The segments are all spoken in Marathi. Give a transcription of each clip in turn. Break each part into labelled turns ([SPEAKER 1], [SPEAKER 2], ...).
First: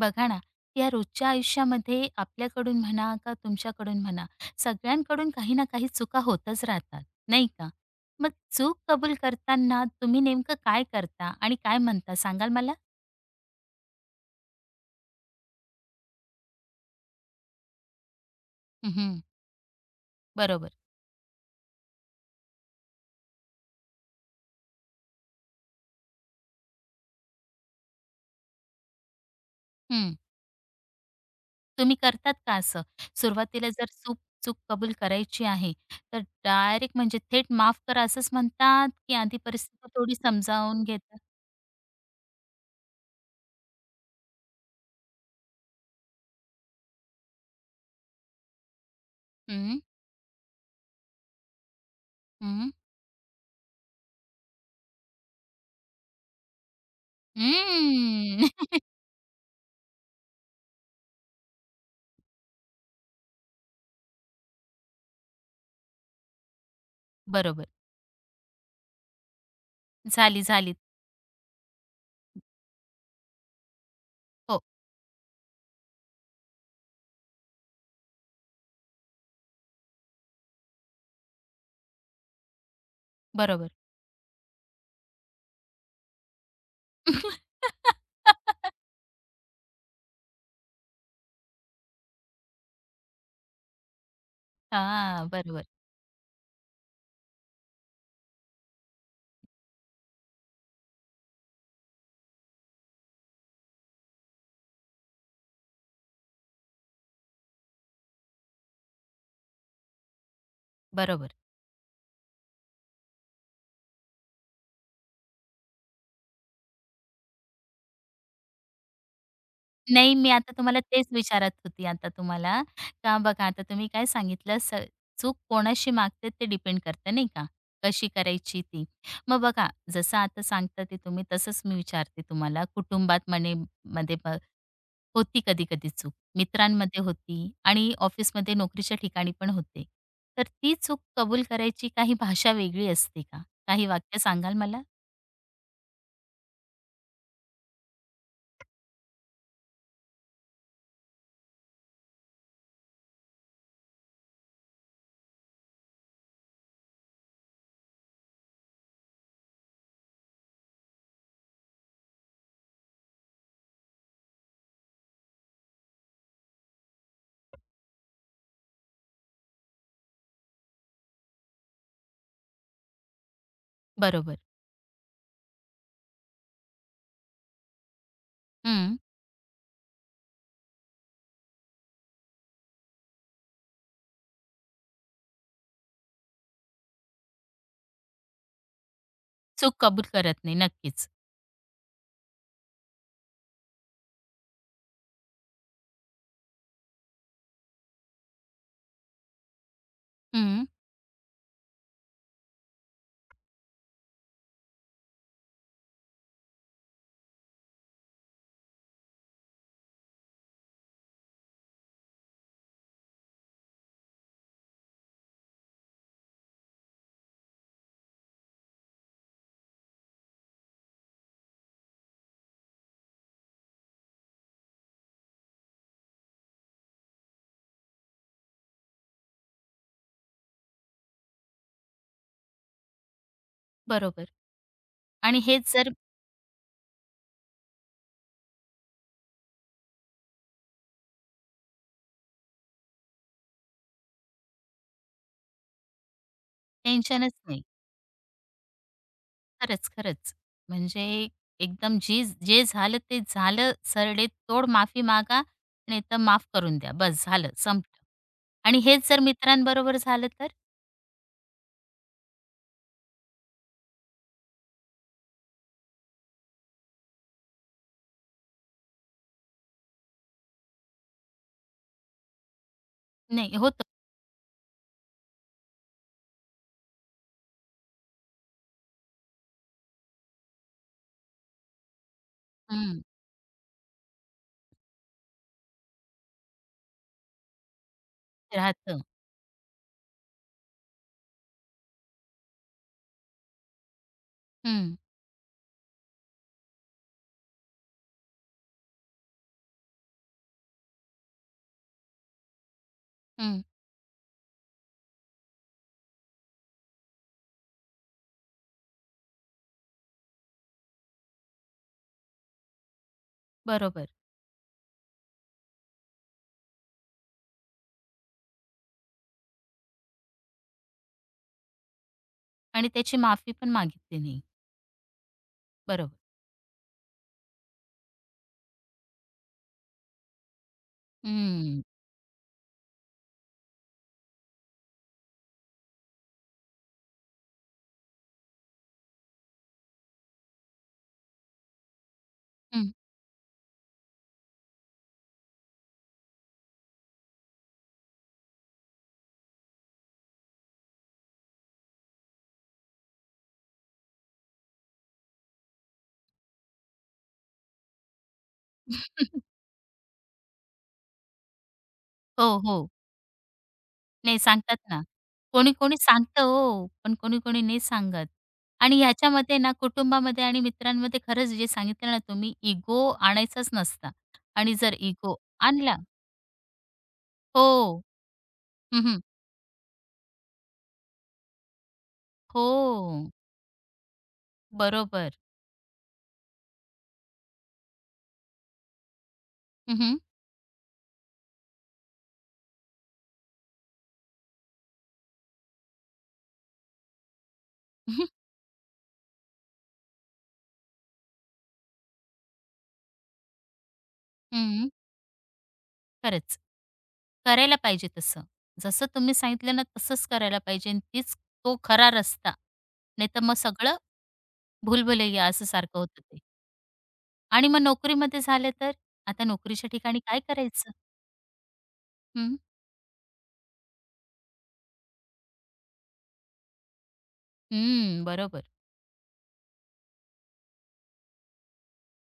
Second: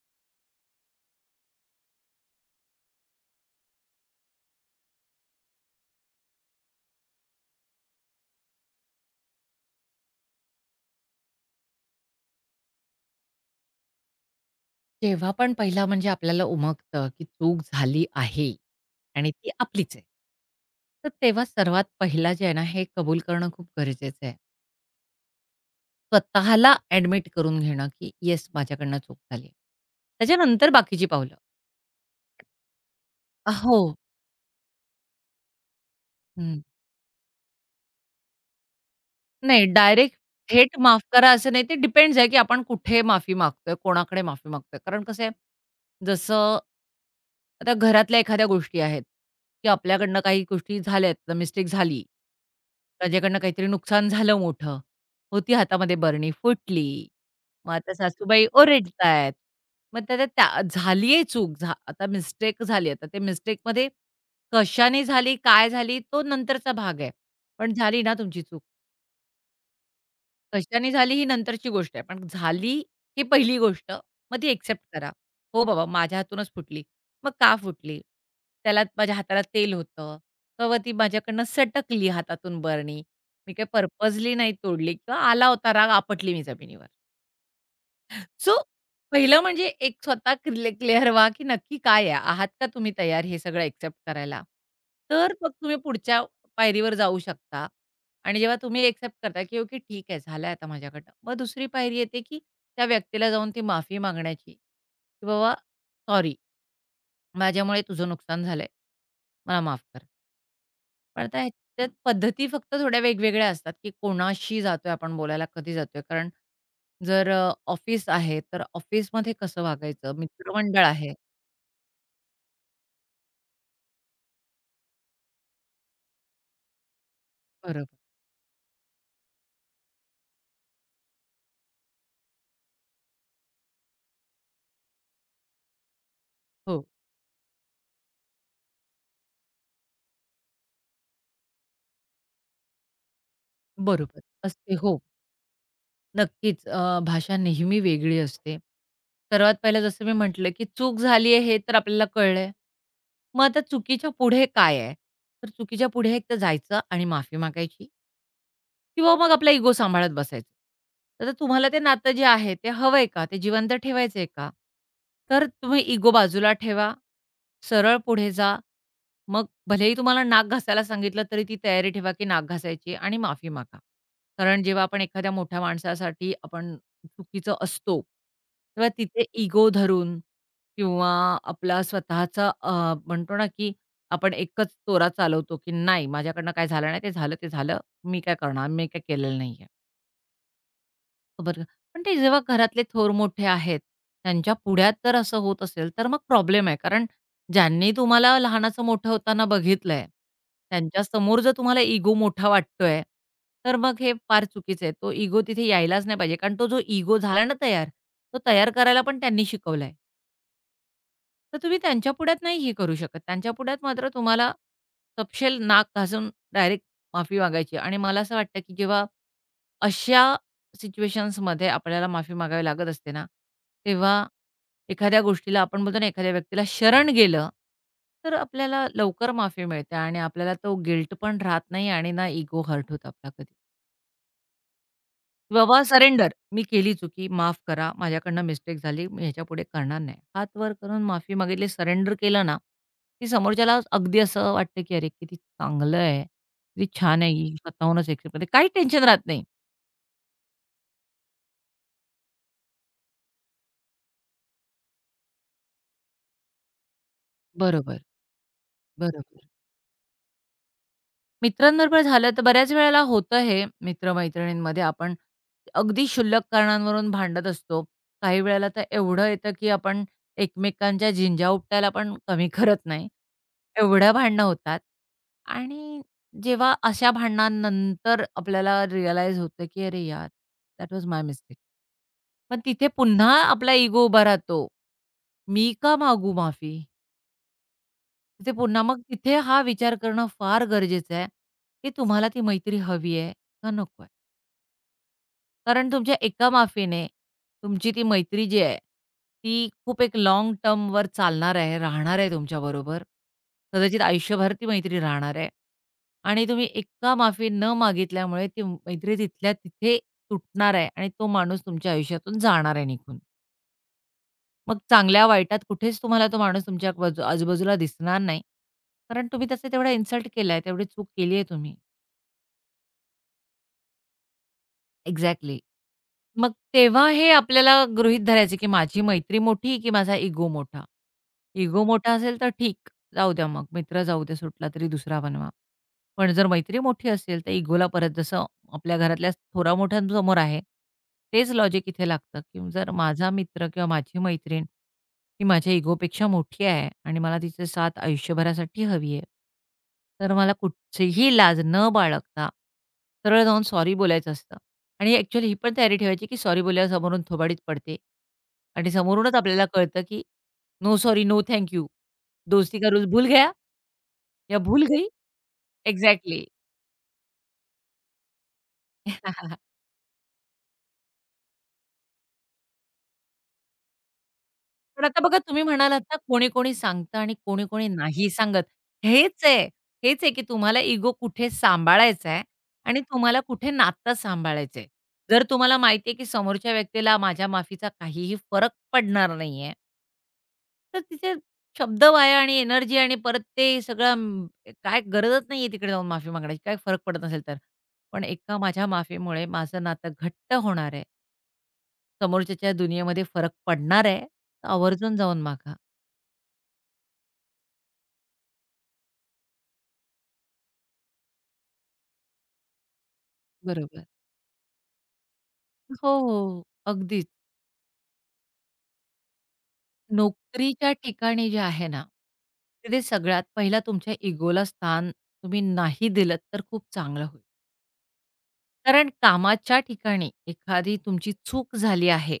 [SPEAKER 1] बघा ना, या रोजच्या आयुष्यामध्ये आपल्याकडून म्हणा का तुमच्याकडून म्हणा, सगळ्यांकडून काही ना काही चुका होतच राहतात, नाही का? मग चूक कबूल करताना तुम्ही नेमकं काय करता आणि काय म्हणता सांगाल मला?
[SPEAKER 2] जेव्हा पण पहिला म्हणजे आपल्याला उमगतं, की चूक झाली आहे
[SPEAKER 1] हं,
[SPEAKER 2] आणि ती आपलीच आहे.
[SPEAKER 1] बरोबर.
[SPEAKER 2] तर तेव्हा सर्वात पहिला जे आहे ना, हे कबूल करणं खूप गरजेचं आहे. स्वतःला ॲडमिट करून घेणं, की "येस, माझ्याकडनं चूक झाली आहे."
[SPEAKER 1] हं.
[SPEAKER 2] त्याच्यानंतर बाकीची पावलं.
[SPEAKER 1] तुम्ही करतात का असं? सुरुवातीला
[SPEAKER 2] हो.
[SPEAKER 1] जर चूक चूक कबूल करायची आहे, तर
[SPEAKER 2] हं.
[SPEAKER 1] डायरेक्ट म्हणजे थेट माफ करा असंच म्हणतात, की आधी
[SPEAKER 2] नाही
[SPEAKER 1] परिस्थिती थोडी
[SPEAKER 2] डायरेक्ट थेट
[SPEAKER 1] समजावून
[SPEAKER 2] माफ
[SPEAKER 1] घेता?
[SPEAKER 2] करा असं नाही. ते डिपेंड्स आहे, की आपण कुठे माफी मागतोय, कोणाकडे माफी मागतोय. कारण कसं आहे जसं आता घरातल्या एखाद्या गोष्टी आहेत, की
[SPEAKER 1] हं,
[SPEAKER 2] आपल्याकडनं काही गोष्टी झाल्यात, मिस्टेक झाली.
[SPEAKER 1] हं,
[SPEAKER 2] त्याच्याकडनं काहीतरी नुकसान झालं मोठं. होती हातामध्ये बरणी, फुटली. मग आता
[SPEAKER 1] हं.
[SPEAKER 2] सासूबाई ओरडतायत. मग त्या त्या झालीये चूक, आता मिस्टेक झाली. आता ते मिस्टेकमध्ये कशाने झाली, काय झाली, तो नंतरचा भाग आहे.
[SPEAKER 1] बरोबर.
[SPEAKER 2] पण झाली ना तुमची चूक.
[SPEAKER 1] झाली, झाली.
[SPEAKER 2] कशाने झाली ही नंतरची गोष्ट आहे. पण झाली ही पहिली गोष्ट. मग ती
[SPEAKER 1] हो,
[SPEAKER 2] एक्सेप्ट करा. हो बाबा, माझ्या हातूनच फुटली. मग का फुटली? त्याला माझ्या हाताला तेल होतं किंवा ती माझ्याकडनं सटकली हातातून बरणी. मी काही
[SPEAKER 1] बरोबर.
[SPEAKER 2] पर्पजली नाही तोडली किंवा आला होता राग आपटली मी जमिनीवर. सो पहिलं म्हणजे एक स्वतः क्लिअर व्हा, की नक्की काय आहे? आहात का तुम्ही तयार हे सगळं एक्सेप्ट करायला?
[SPEAKER 1] हां,
[SPEAKER 2] तर मग
[SPEAKER 1] बरोबर,
[SPEAKER 2] तुम्ही पुढच्या पायरीवर जाऊ शकता आणि जेव्हा तुम्ही एक्सेप्ट करता, की ओके ठीक आहे, झालंय आता माझ्याकडनं. मग दुसरी पायरी येते, की त्या व्यक्तीला जाऊन ती माफी मागण्याची, की "बाबा सॉरी, माझ्यामुळे तुझं नुकसान झालंय. मला माफ कर." पण
[SPEAKER 1] बरोबर.
[SPEAKER 2] आता ह्याच्यात पद्धती फक्त थोड्या वेगवेगळ्या असतात, की कोणाशी जातोय आपण बोलायला, कधी जातोय. कारण जर ऑफिस आहे, तर ऑफिसमध्ये कसं
[SPEAKER 1] नाही,
[SPEAKER 2] वागायचं?
[SPEAKER 1] मी आता तुम्हाला
[SPEAKER 2] मित्रमंडळ
[SPEAKER 1] तेच
[SPEAKER 2] आहे.
[SPEAKER 1] विचारत होती आता तुम्हाला, का बघा आता तुम्ही काय सांगितलं चूक कोणाशी मागते ते डिपेंड करतं नाही का,
[SPEAKER 2] बरोबर.
[SPEAKER 1] कशी करायची ती. मग बघा जसं आता सांगता ते तुम्ही तसंच मी विचारते तुम्हाला कुटुंबात म्हणे मध्ये होती कधी-कधी चूक,
[SPEAKER 2] हो.
[SPEAKER 1] मित्रांमध्ये होती आणि ऑफिसमध्ये नोकरीच्या ठिकाणी पण होते. तर ती चूक कबूल करायची काही भाषा वेगळी असते का? काही वाक्य
[SPEAKER 2] बरोबर.
[SPEAKER 1] सांगाल
[SPEAKER 2] असते
[SPEAKER 1] मला?
[SPEAKER 2] हो. नक्कीच भाषा नेहमी वेगळी असते. सर्वात पहिलं जसं मी म्हटलं, की चूक झाली आहे हे तर आपल्याला कळलंय. मग आता चुकीच्या पुढे काय आहे? तर चुकीच्या पुढे एक तर जायचं आणि माफी मागायची. किंवा मग आपला इगो सांभाळत बसायचं. तर तुम्हाला ते नातं जे आहे ते हवंय का? ते जिवंत ठेवायचंय का? तर तुम्ही इगो बाजूला ठेवा, सरळ पुढे जा. मग भलेही तुम्हाला नाक घासायला सांगितलं, तरी ती तयारी ठेवा, की नाक घासायची आणि माफी मागा.
[SPEAKER 1] बरोबर.
[SPEAKER 2] कारण जेव्हा आपण एखाद्या मोठ्या माणसासाठी आपण चुकीचं असतो, तेव्हा
[SPEAKER 1] हं.
[SPEAKER 2] तिथे इगो धरून किंवा आपला स्वतःचा म्हणतो ना, की आपण एकच तोरा चालवतो, की नाही माझ्याकडनं काय झालं नाही, ते झालं, ते झालं. मी काय करणार, मी काय केलेलं नाहीये.
[SPEAKER 1] चूक कबूल करत नाही. नक्कीच.
[SPEAKER 2] बरं. पण ते जेव्हा घरातले थोर मोठे आहेत, त्यांच्या पुढ्यात जर असं होत असेल, तर मग प्रॉब्लेम आहे. कारण ज्यांनी तुम्हाला लहानाचं मोठं होताना बघितलंय,
[SPEAKER 1] हं,
[SPEAKER 2] त्यांच्यासमोर जर तुम्हाला इगो मोठा वाटतोय, तर मग हे फार चुकीचं आहे. तो इगो तिथे यायलाच नाही पाहिजे. कारण तो जो इगो झाला ना तयार, तो तयार करायला पण त्यांनी शिकवलंय. तर तुम्ही त्यांच्या पुढ्यात नाही हे करू शकत. त्यांच्या पुढ्यात मात्र तुम्हाला तपशील नाक घासून डायरेक्ट माफी मागायची आणि मला असं वाटतं, की जेव्हा अशा सिच्युएशन्समध्ये आपल्याला माफी मागावी लागत असते ना, तेव्हा एखाद्या गोष्टीला आपण बोलतो ना, एखाद्या व्यक्तीला शरण गेलं, तर आपल्याला लवकर माफी मिळते आणि आपल्याला तो गिल्ट पण राहत नाही आणि ना इगो हर्ट होतो आपला कधी.
[SPEAKER 1] बरोबर. आणि
[SPEAKER 2] की
[SPEAKER 1] हेच
[SPEAKER 2] बाबा
[SPEAKER 1] जर
[SPEAKER 2] सरेंडर, मी केली चुकी, माफ करा, माझ्याकडनं मिस्टेक झाली, मी ह्याच्यापुढे करणार नाही. हात वर करून माफी मागितली, सरेंडर केलं ना, की समोरच्याला अगदी असं वाटतं की "अरे, किती चांगलं आहे, किती छान आहे
[SPEAKER 1] टेन्शनच
[SPEAKER 2] ही,
[SPEAKER 1] नाही.
[SPEAKER 2] स्वतःहूनच एक्सेप्ट करते." काही टेन्शन राहत नाही.
[SPEAKER 1] खरंच, खरंच. म्हणजे एकदम जे झालं ते झालं. सरळे तोड माफी मागा, नाहीतर माफ करून द्या. बस झालं,
[SPEAKER 2] बरोबर,
[SPEAKER 1] संपलं. आणि हेच जर
[SPEAKER 2] बरोबर.
[SPEAKER 1] मित्रांबरोबर झालं तर?
[SPEAKER 2] मित्रांबरोबर झालं तर बऱ्याच वेळेला होतं हे मित्र-मैत्रिणींमध्ये आपण अगदी क्षुल्लक कारणांवरून भांडत असतो. काही वेळेला तर एवढं येतं, की आपण एकमेकांच्या झिंज्या उपटायला पण कमी करत नाही.
[SPEAKER 1] नाही, होतं.
[SPEAKER 2] एवढ्या भांडणं होतात आणि जेव्हा अशा भांडणानंतर आपल्याला रिअलाईज होतं, की "अरे यार, दॅट वॉज माय मिस्टेक." पण तिथे
[SPEAKER 1] हं,
[SPEAKER 2] पुन्हा आपला इगो उभा राहतो. "मी का मागू माफी?" तिथे पुन्हा मग
[SPEAKER 1] राहतं.
[SPEAKER 2] तिथे हा विचार करणं फार गरजेचं आहे, की तुम्हाला ती मैत्री हवी आहे का नको आहे?
[SPEAKER 1] हं,
[SPEAKER 2] कारण तुमच्या एका माफीने तुमची ती मैत्री जी आहे, ती खूप एक लाँग टर्मवर चालणार आहे, राहणार आहे तुमच्याबरोबर.
[SPEAKER 1] हं.
[SPEAKER 2] कदाचित आयुष्यभर ती मैत्री राहणार आहे आणि तुम्ही एका माफी न मागितल्यामुळे ती मैत्री तिथल्या तिथे तुटणार आहे आणि तो माणूस तुमच्या आयुष्यातून जाणार आहे निघून.
[SPEAKER 1] बरोबर.
[SPEAKER 2] मग चांगल्या-वाईटात कुठेच तुम्हाला तो माणूस तुमच्या आजूबाजूला दिसणार नाही. कारण तुम्ही त्याचा तेवढा इन्सल्ट केलाय, तेवढी चूक केली आहे तुम्ही.
[SPEAKER 1] आणि त्याची माफी पण मागितली नाही.
[SPEAKER 2] एक्झॅक्टली.
[SPEAKER 1] बरोबर.
[SPEAKER 2] मग तेव्हा हे आपल्याला गृहीत धरायचं, की माझी मैत्री मोठी की माझा इगो मोठा?
[SPEAKER 1] हं,
[SPEAKER 2] इगो मोठा असेल तर ठीक, जाऊ द्या मग मित्र जाऊ दे सुटला तरी दुसरा बनवा. पण जर मैत्री मोठी असेल तर इगोला परत जसं आपल्या घरातल्या थोरामोठ्यांसमोर आहे, तेच लॉजिक इथे लागतं, की जर
[SPEAKER 1] हं.
[SPEAKER 2] माझा मित्र किंवा माझी मैत्रीण ही माझ्या इगोपेक्षा मोठी आहे आणि मला तिचे साथ आयुष्यभरासाठी हवी आहे, तर मला कुठचीही लाज न बाळगता सरळ जाऊन सॉरी बोलायचं असतं. आणि ॲक्चुअली ही पण तयारी ठेवायची, की सॉरी बोलल्यावर समोरून थोबाडीच पडते आणि समोरूनच आपल्याला कळतं, की no sorry, no thank you.
[SPEAKER 1] हो,
[SPEAKER 2] दोस्ती का
[SPEAKER 1] हो.
[SPEAKER 2] रूल भूल गया
[SPEAKER 1] नाही
[SPEAKER 2] या
[SPEAKER 1] सांगतात
[SPEAKER 2] भूल
[SPEAKER 1] ना.
[SPEAKER 2] गई.
[SPEAKER 1] कोणी-कोणी सांगतं
[SPEAKER 2] एक्झॅक्टली.
[SPEAKER 1] हो, पण कोणी-कोणी नाही सांगत. आणि ह्याच्यामध्ये ना कुटुंबामध्ये आणि मित्रांमध्ये खरंच जे सांगितलं ना तुम्ही इगो आणायचाच नसता. आणि जर
[SPEAKER 2] पण आता
[SPEAKER 1] इगो
[SPEAKER 2] बघा तुम्ही
[SPEAKER 1] आणला
[SPEAKER 2] म्हणालात ना, कोणी-कोणी सांगतं आणि कोणी-कोणी
[SPEAKER 1] हो.
[SPEAKER 2] नाही सांगत.
[SPEAKER 1] हं,
[SPEAKER 2] हेच आहे, हेच आहे, की तुम्हाला इगो कुठे सांभाळायचा आहे
[SPEAKER 1] हो.
[SPEAKER 2] आणि तुम्हाला कुठे नातं सांभाळायचं.
[SPEAKER 1] बरोबर.
[SPEAKER 2] जर तुम्हाला माहिती की समोरच्या व्यक्तीला माझ्या माफीचा काहीही फरक पडणार नाहीये
[SPEAKER 1] हं, हं.
[SPEAKER 2] तर तिचे शब्द वाया आणि एनर्जी आणि परत ते सगळं काय गरजच नाहीये तिकडे जाऊन माफी मागायची, काय फरक पडत नसेल तर. पण एका माझ्या माफीमुळे माझं नातं घट्ट होणार आहे. समोरच्याच्या दुनियेमध्ये फरक पडणार आहे, तर आवर्जून जाऊन मागा.
[SPEAKER 1] खरंच. करायला पाहिजे तसं. जसं तुम्ही सांगितलं ना तसंच करायला पाहिजे आणि तीच तो खरा रस्ता. नाहीतर मग सगळं
[SPEAKER 2] बरोबर.
[SPEAKER 1] भूलभुलैया असं सारखं
[SPEAKER 2] हो,
[SPEAKER 1] होतं ते.
[SPEAKER 2] हो. अगदीच.
[SPEAKER 1] आणि मग नोकरीमध्ये झालं तर? आता नोकरीच्या ठिकाणी काय
[SPEAKER 2] नोकरीच्या
[SPEAKER 1] करायचं?
[SPEAKER 2] ठिकाणी जे आहे ना
[SPEAKER 1] हं,
[SPEAKER 2] तिथे सगळ्यात पहिला तुमच्या इगोला स्थान तुम्ही नाही दिलत तर खूप चांगलं होईल.
[SPEAKER 1] हं, बरोबर.
[SPEAKER 2] कारण कामाच्या ठिकाणी एखादी तुमची चूक झाली आहे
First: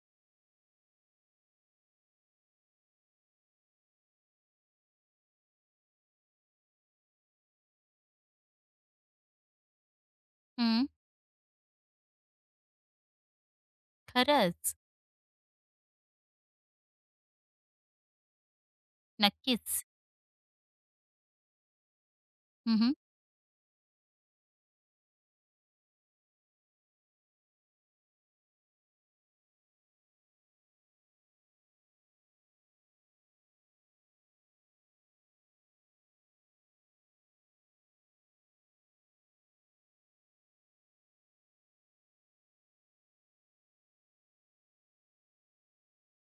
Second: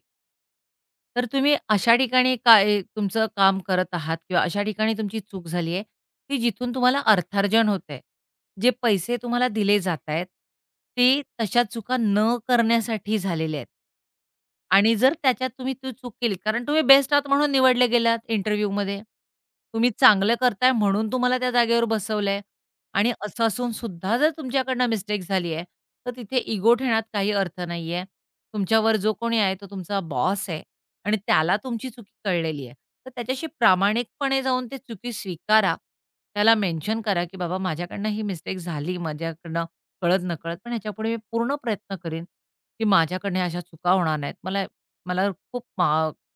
[SPEAKER 2] तर तुम्ही अशा ठिकाणी काय तुमचं काम करत आहात किंवा अशा ठिकाणी तुमची चूक झाली आहे, की जिथून तुम्हाला अर्थार्जन होतंय. जे पैसे तुम्हाला दिले जातायत,
[SPEAKER 1] हं,
[SPEAKER 2] ते तशा चुका न करण्यासाठी झालेले आहेत.
[SPEAKER 1] खरंच.
[SPEAKER 2] आणि जर त्याच्यात तुम्ही ती चूक केली कारण तुम्ही बेस्ट आहात म्हणून निवडले गेलात इंटरव्ह्यूमध्ये.
[SPEAKER 1] नक्कीच.
[SPEAKER 2] तुम्ही चांगलं करताय म्हणून तुम्हाला त्या जागेवर बसवलंय
[SPEAKER 1] हं, हं.
[SPEAKER 2] आणि असं असून सुद्धा जर तुमच्याकडनं मिस्टेक झाली आहे, तर तिथे इगो ठेवण्यात काही अर्थ नाहीये. तुमच्यावर जो कोणी आहे तो तुमचा बॉस आहे. आणि त्याला तुमची चुकी कळलेली आहे. तर त्याच्याशी प्रामाणिकपणे जाऊन ती चुकी स्वीकारा. त्याला मेन्शन करा, की "बाबा माझ्याकडनं ही मिस्टेक झाली कळत-नकळत. पण ह्याच्यापुढे मी पूर्ण प्रयत्न करीन, की माझ्याकडनं ह्या अशा चुका होणार नाहीत. मला मला खूप मा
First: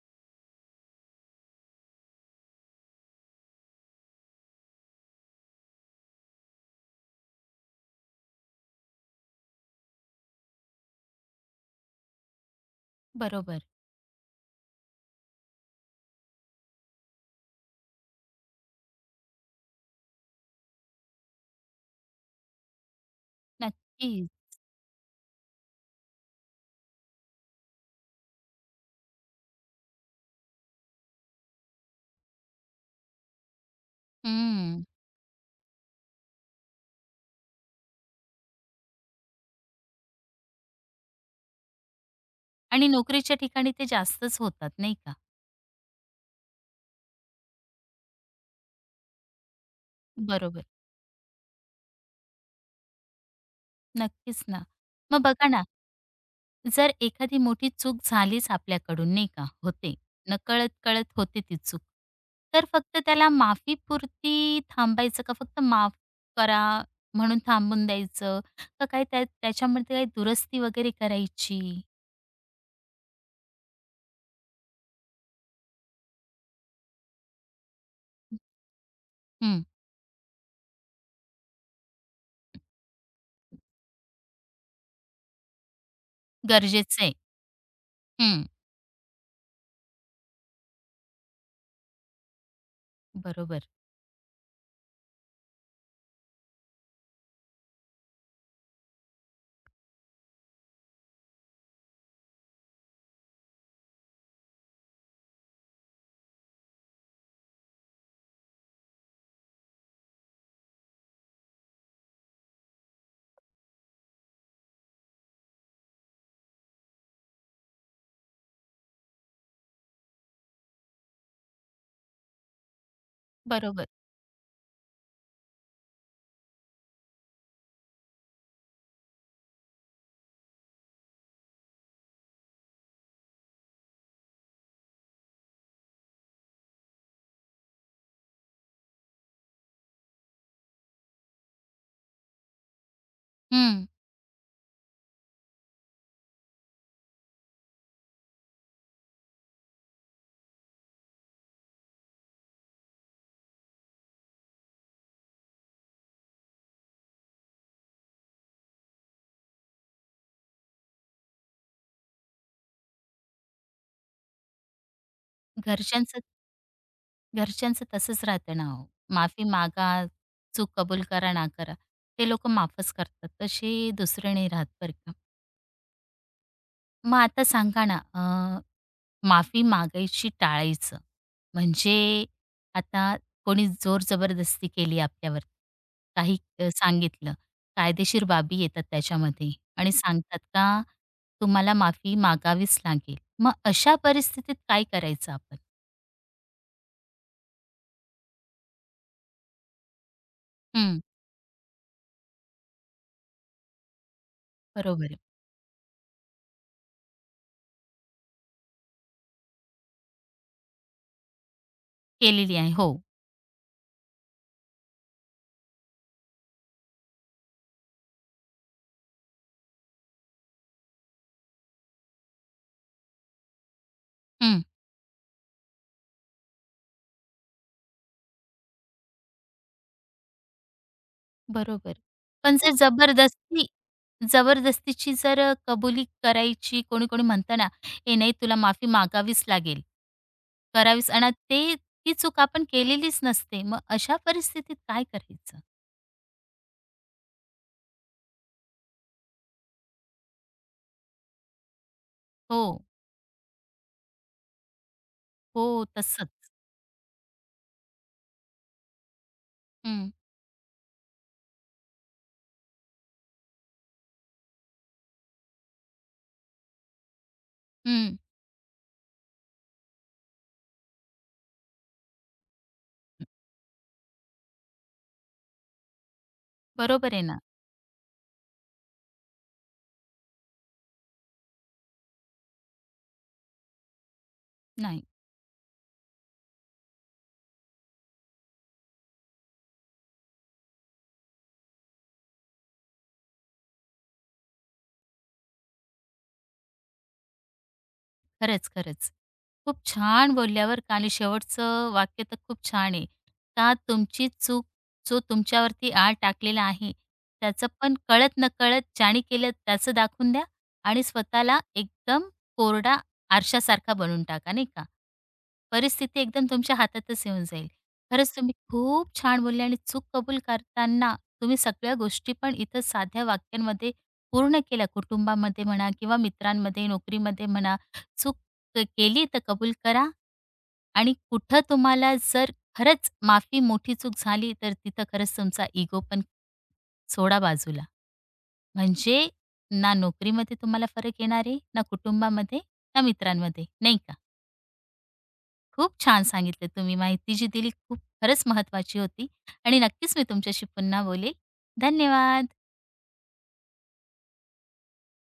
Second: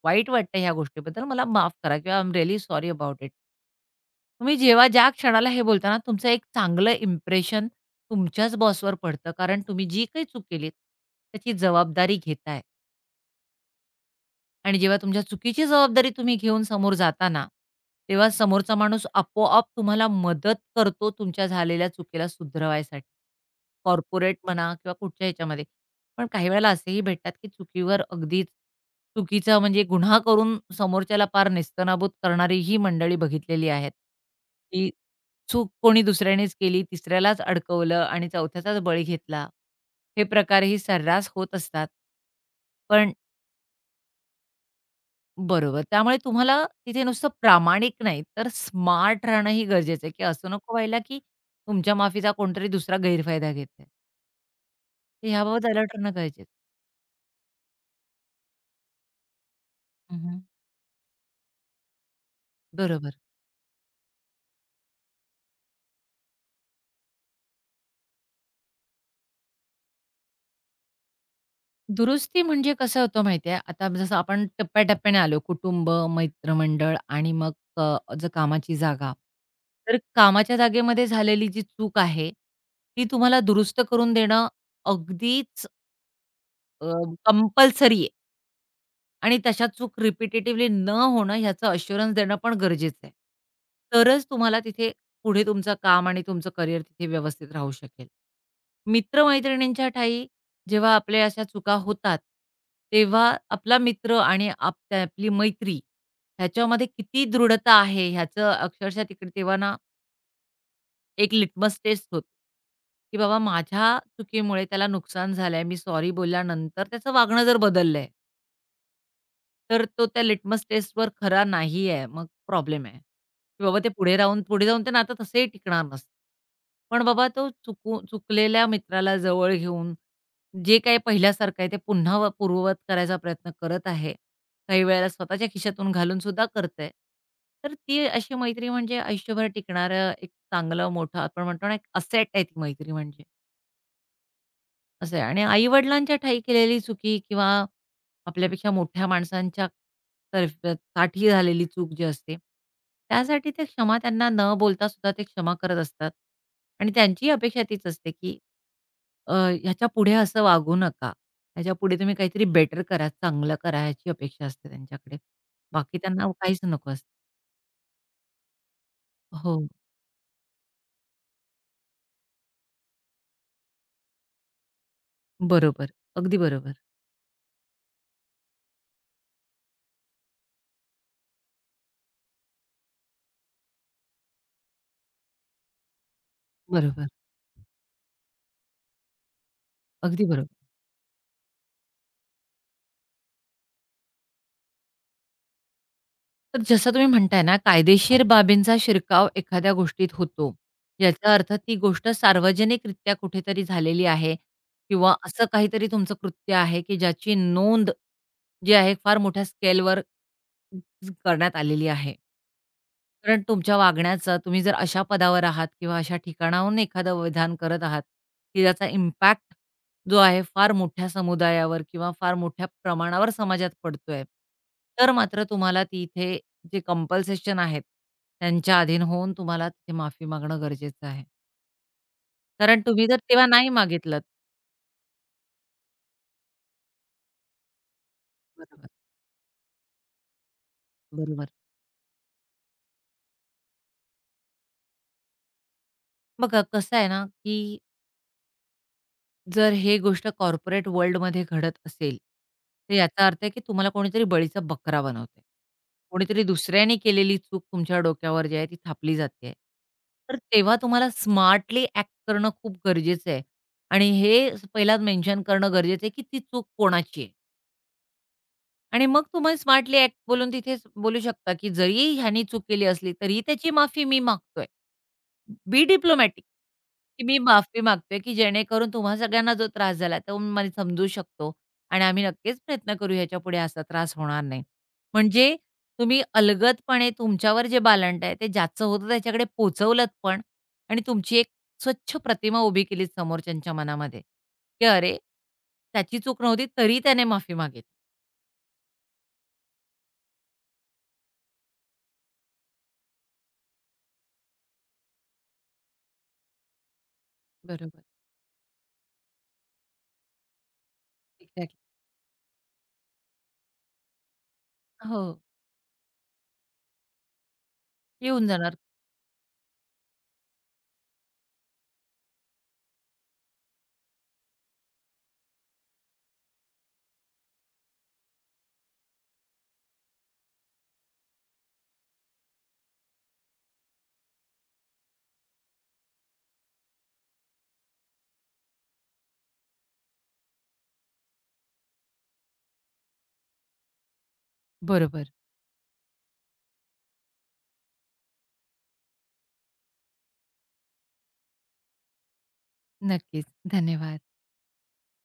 [SPEAKER 2] वाईट वाटतं ह्या गोष्टीबद्दल. मला माफ करा किंवा I am really sorry about it." तुम्ही जेव्हा ज्या क्षणाला हे बोलता तुमचं एक चांगलं इम्प्रेशन तुमच्याच बॉसवर पडतं. कारण तुम्ही जी काही चूक केलीत, त्याची जबाबदारी घेताय.
[SPEAKER 1] बरोबर.
[SPEAKER 2] आणि जेव्हा तुमच्या चुकीची जबाबदारी तुम्ही घेऊन समोर जाता ना, तेव्हा समोरचा माणूस आपोआप तुम्हाला मदत करतो तुमच्या झालेल्या चुकीला सुधरवायसाठी.
[SPEAKER 1] नक्कीच.
[SPEAKER 2] कॉर्पोरेट म्हणा किंवा कुठच्या ह्याच्यामध्ये. पण काही वेळेला असेही भेटतात, की चुकीवर अगदीच चुकीचा म्हणजे गुन्हा करून समोरच्याला पार नेस्तनाबूत करणारी ही मंडळी बघितलेली आहेत,
[SPEAKER 1] हं.
[SPEAKER 2] की चूक कोणी दुसऱ्यानेच केली, तिसऱ्यालाच अडकवलं आणि चौथ्याचाच बळी घेतला. हे प्रकारही सर्रास होत असतात.
[SPEAKER 1] आणि
[SPEAKER 2] पण
[SPEAKER 1] नोकरीच्या ठिकाणी ते जास्तच होतात, नाही का?
[SPEAKER 2] बरोबर. त्यामुळे तुम्हाला तिथे नुसतं प्रामाणिक नाही, तर स्मार्ट राहणं ही गरजेचं आहे, की असं
[SPEAKER 1] बरोबर.
[SPEAKER 2] नको व्हायला, की तुमच्या माफीचा कोणतरी दुसरा गैरफायदा घेत आहे.
[SPEAKER 1] नक्कीच ना. मग
[SPEAKER 2] तर
[SPEAKER 1] बघा ना,
[SPEAKER 2] ह्याबाबत अलर्ट राहणं गरजेचं.
[SPEAKER 1] जर एखादी मोठी चूक झालीच आपल्याकडून, नाही का? होते.
[SPEAKER 2] हं, हं.
[SPEAKER 1] नकळत-कळत होते ती चूक. तर फक्त
[SPEAKER 2] बरोबर.
[SPEAKER 1] त्याला माफीपुरती थांबायचं का फक्त माफ करा म्हणून थांबून द्यायचं? का काय त्याच्यामध्ये काही दुरुस्ती वगैरे करायची?
[SPEAKER 2] दुरुस्ती म्हणजे कसं होतं माहिती आहे, आता जसं आपण टप्प्याटप्प्याने आलो कुटुंब, मित्रमंडळ आणि मग कामाची जागा.
[SPEAKER 1] हं,
[SPEAKER 2] तर कामाच्या जागेमध्ये झालेली जी चूक आहे, ती तुम्हाला दुरुस्त करून देणं अगदीच
[SPEAKER 1] गरजेचं आहे.
[SPEAKER 2] कंपल्सरी आहे.
[SPEAKER 1] हं,
[SPEAKER 2] आणि तशा चूक रिपिटेटिव्हली न होणं ह्याचं अश्युरन्स देणं पण गरजेचं आहे.
[SPEAKER 1] बरोबर,
[SPEAKER 2] तरच तुम्हाला तिथे पुढे तुमचं काम आणि तुमचं करिअर तिथे व्यवस्थित राहू शकेल. मित्र-मैत्रिणींच्या ठायी जेव्हा आपल्या अशा चुका होतात, तेव्हा आपला मित्र आणि आपली मैत्री ह्याच्यामध्ये किती दृढता आहे ह्याचं अक्षरशः तिकडे तेव्हा ना एक लिटमस टेस्ट होतो, की बाबा माझ्या चुकीमुळे त्याला नुकसान झालंय, मी सॉरी बोलल्यानंतर त्याचं वागणं जर बदललंय. तर तो त्या लिटमस टेस्टवर खरा नाही आहे, मग प्रॉब्लेम आहे, की बाबा
[SPEAKER 1] बरोबर.
[SPEAKER 2] ते पुढे जाऊन ते नातं तसंही टिकणार नसतं. पण बाबा तो चुकलेल्या मित्राला जवळ घेऊन जे काही पहिल्यासारखं आहे ते पुन्हा व पूर्ववत करायचा प्रयत्न करत आहे. काही वेळेला स्वतःच्या खिशातून घालून सुद्धा करतंय. तर ती अशी मैत्री म्हणजे आयुष्यभर टिकणारं एक चांगलं मोठं आपण म्हणतो ना, एक असेट आहे ती मैत्री म्हणजे.
[SPEAKER 1] हं,
[SPEAKER 2] असं आहे आणि आई-वडिलांच्या ठायी केलेली चुकी किंवा आपल्यापेक्षा मोठ्या माणसांच्या तर्फे काठी झालेली चूक जी असते, त्यासाठी ते क्षमा त्यांना न बोलता सुद्धा ते क्षमा करत असतात आणि त्यांचीही अपेक्षा तीच असते, की अ, ह्याच्यापुढे असं वागू नका. ह्याच्यापुढे तुम्ही काहीतरी बेटर करा, चांगलं करा ह्याची अपेक्षा असते त्यांच्याकडे. बाकी
[SPEAKER 1] घरच्यांचं
[SPEAKER 2] त्यांना काहीच नको असतं.
[SPEAKER 1] घरच्यांचं तसंच राहतं ना हो. माफी
[SPEAKER 2] हो,
[SPEAKER 1] मागा, चूक कबूल करा, ना करा. ते लोक माफच करतात. तसे दुसरे नाही राहत बरं का.
[SPEAKER 2] बरोबर. अगदी बरोबर.
[SPEAKER 1] मग आता सांगा ना, माफी मागायची टाळायचं म्हणजे आता कोणी जोर जबरदस्ती केली आपल्यावर, काही
[SPEAKER 2] बरोबर.
[SPEAKER 1] सांगितलं, कायदेशीर बाबी येतात त्याच्यामध्ये आणि
[SPEAKER 2] अगदी
[SPEAKER 1] सांगतात
[SPEAKER 2] बरोबर.
[SPEAKER 1] का, तुम्हाला माफी मागावीच लागेल. मग अशा परिस्थितीत काय करायचं आपण?
[SPEAKER 2] तर जसं तुम्ही म्हणताय ना, कायदेशीर बाबींचा शिरकाव एखाद्या गोष्टीत होतो.
[SPEAKER 1] हं,
[SPEAKER 2] याचा अर्थ ती गोष्ट सार्वजनिकरित्या कुठेतरी झालेली आहे
[SPEAKER 1] बरोबर
[SPEAKER 2] किंवा
[SPEAKER 1] आहे.
[SPEAKER 2] असं काहीतरी तुमचं कृत्य आहे, की ज्याची नोंद जी आहे फार मोठ्या स्केलवर करण्यात आलेली आहे.
[SPEAKER 1] केलेली आहे. हो.
[SPEAKER 2] कारण तुमच्या वागण्याचं तुम्ही जर अशा पदावर आहात किंवा अशा ठिकाणाहून एखादं विधान करत आहात, की त्याचा इम्पॅक्ट जो आहे फार मोठ्या समुदायावर किंवा फार मोठ्या प्रमाणावर समाजात पडतोय.
[SPEAKER 1] हं,
[SPEAKER 2] तर मात्र तुम्हाला तिथे जे कंपल्सेशन आहेत, त्यांच्या अधीन होऊन तुम्हाला तिथे माफी मागणं गरजेचं आहे.
[SPEAKER 1] बरोबर. पण जर
[SPEAKER 2] कारण तुम्ही जर तेव्हा
[SPEAKER 1] जबरदस्ती
[SPEAKER 2] नाही मागितलत.
[SPEAKER 1] जर कबुली करायची कोणी-कोणी म्हणतं ना, "ए नाही तुला माफी
[SPEAKER 2] बरोबर,
[SPEAKER 1] मागावीच लागेल, करावीच" आणि
[SPEAKER 2] बरोबर.
[SPEAKER 1] ते ती चूक आपण केलेलीच नसते. मग अशा परिस्थितीत काय करायचं?
[SPEAKER 2] बघा कसं आहे ना, की जर हे गोष्ट कॉर्पोरेट वर्ल्डमध्ये घडत असेल,
[SPEAKER 1] हो,
[SPEAKER 2] तर याचा अर्थ आहे की तुम्हाला कोणीतरी बळीचा बकरा बनवतंय.
[SPEAKER 1] हो,
[SPEAKER 2] कोणीतरी
[SPEAKER 1] तसंच.
[SPEAKER 2] दुसऱ्याने केलेली चूक तुमच्या डोक्यावर जी आहे ती थापली जाते आहे.
[SPEAKER 1] हं,
[SPEAKER 2] तर तेव्हा तुम्हाला स्मार्टली ॲक्ट करणं खूप गरजेचं आहे आणि हे पहिलाच मेन्शन करणं गरजेचं आहे की ती चूक कोणाची आहे
[SPEAKER 1] हं.
[SPEAKER 2] आणि मग तुम्ही स्मार्टली ॲक्ट बोलून तिथेच बोलू शकता की जरी ह्यानी चूक केली असली, तरीही त्याची माफी मी मागतोय. बी डिप्लोमॅटिक,
[SPEAKER 1] बरोबर आहे
[SPEAKER 2] की मी
[SPEAKER 1] ना.
[SPEAKER 2] माफी मागतोय, की जेणेकरून तुम्हा सगळ्यांना जो त्रास झाला तो मी समजू शकतो आणि आम्ही नक्कीच प्रयत्न करू ह्याच्यापुढे असा त्रास होणार नाही.
[SPEAKER 1] नाही,
[SPEAKER 2] म्हणजे तुम्ही अलगदपणे तुमच्यावर जे बालंट आहे ते ज्याचं होतं त्याच्याकडे पोहोचवलत पण आणि तुमची एक स्वच्छ प्रतिमा उभी केलीत समोरच्यांच्या मनामध्ये, की अरे, त्याची चूक नव्हती तरी त्याने माफी मागितली.
[SPEAKER 1] खरंच, खरंच. खूप छान बोलल्या बरं का आणि शेवटचं वाक्य तर खूप छान आहे. का तुमची चूक जो तुमच्यावरती आळ टाकलेला आहे, त्याचं पण
[SPEAKER 2] बरोबर,
[SPEAKER 1] कळत नकळत ज्याने केलं त्याचं दाखवून द्या आणि स्वतःला
[SPEAKER 2] एक्झॅक्टली.
[SPEAKER 1] एकदम कोरडा आरशासारखा बनवून टाका, नाही का?
[SPEAKER 2] हो,
[SPEAKER 1] परिस्थिती एकदम तुमच्या हातातच येऊन जाईल. खरंच
[SPEAKER 2] येऊन
[SPEAKER 1] तुम्ही
[SPEAKER 2] जाणार.
[SPEAKER 1] खूप छान बोलले आणि चूक कबूल करताना तुम्ही सगळ्या गोष्टी पण इथं साध्या वाक्यांमध्ये पूर्ण केल्या. कुटुंबामध्ये म्हणा किंवा मित्रांमध्ये, नोकरीमध्ये म्हणा, चूक केली तर कबूल करा आणि कुठं तुम्हाला जर खरंच मोठी चूक झाली, तर तिथं खरंच तुमचा इगो पण सोडा बाजूला. म्हणजे ना नोकरीमध्ये तुम्हाला फरक येणार आहे, ना कुटुंबामध्ये, ना मित्रांमध्ये, नाही का?
[SPEAKER 2] बरोबर,
[SPEAKER 1] खूप छान सांगितलं तुम्ही. माहिती जी दिली खूप खरंच महत्त्वाची होती आणि नक्कीच मी तुमच्याशी पुन्हा बोलेल. धन्यवाद.
[SPEAKER 2] नक्कीच. धन्यवाद.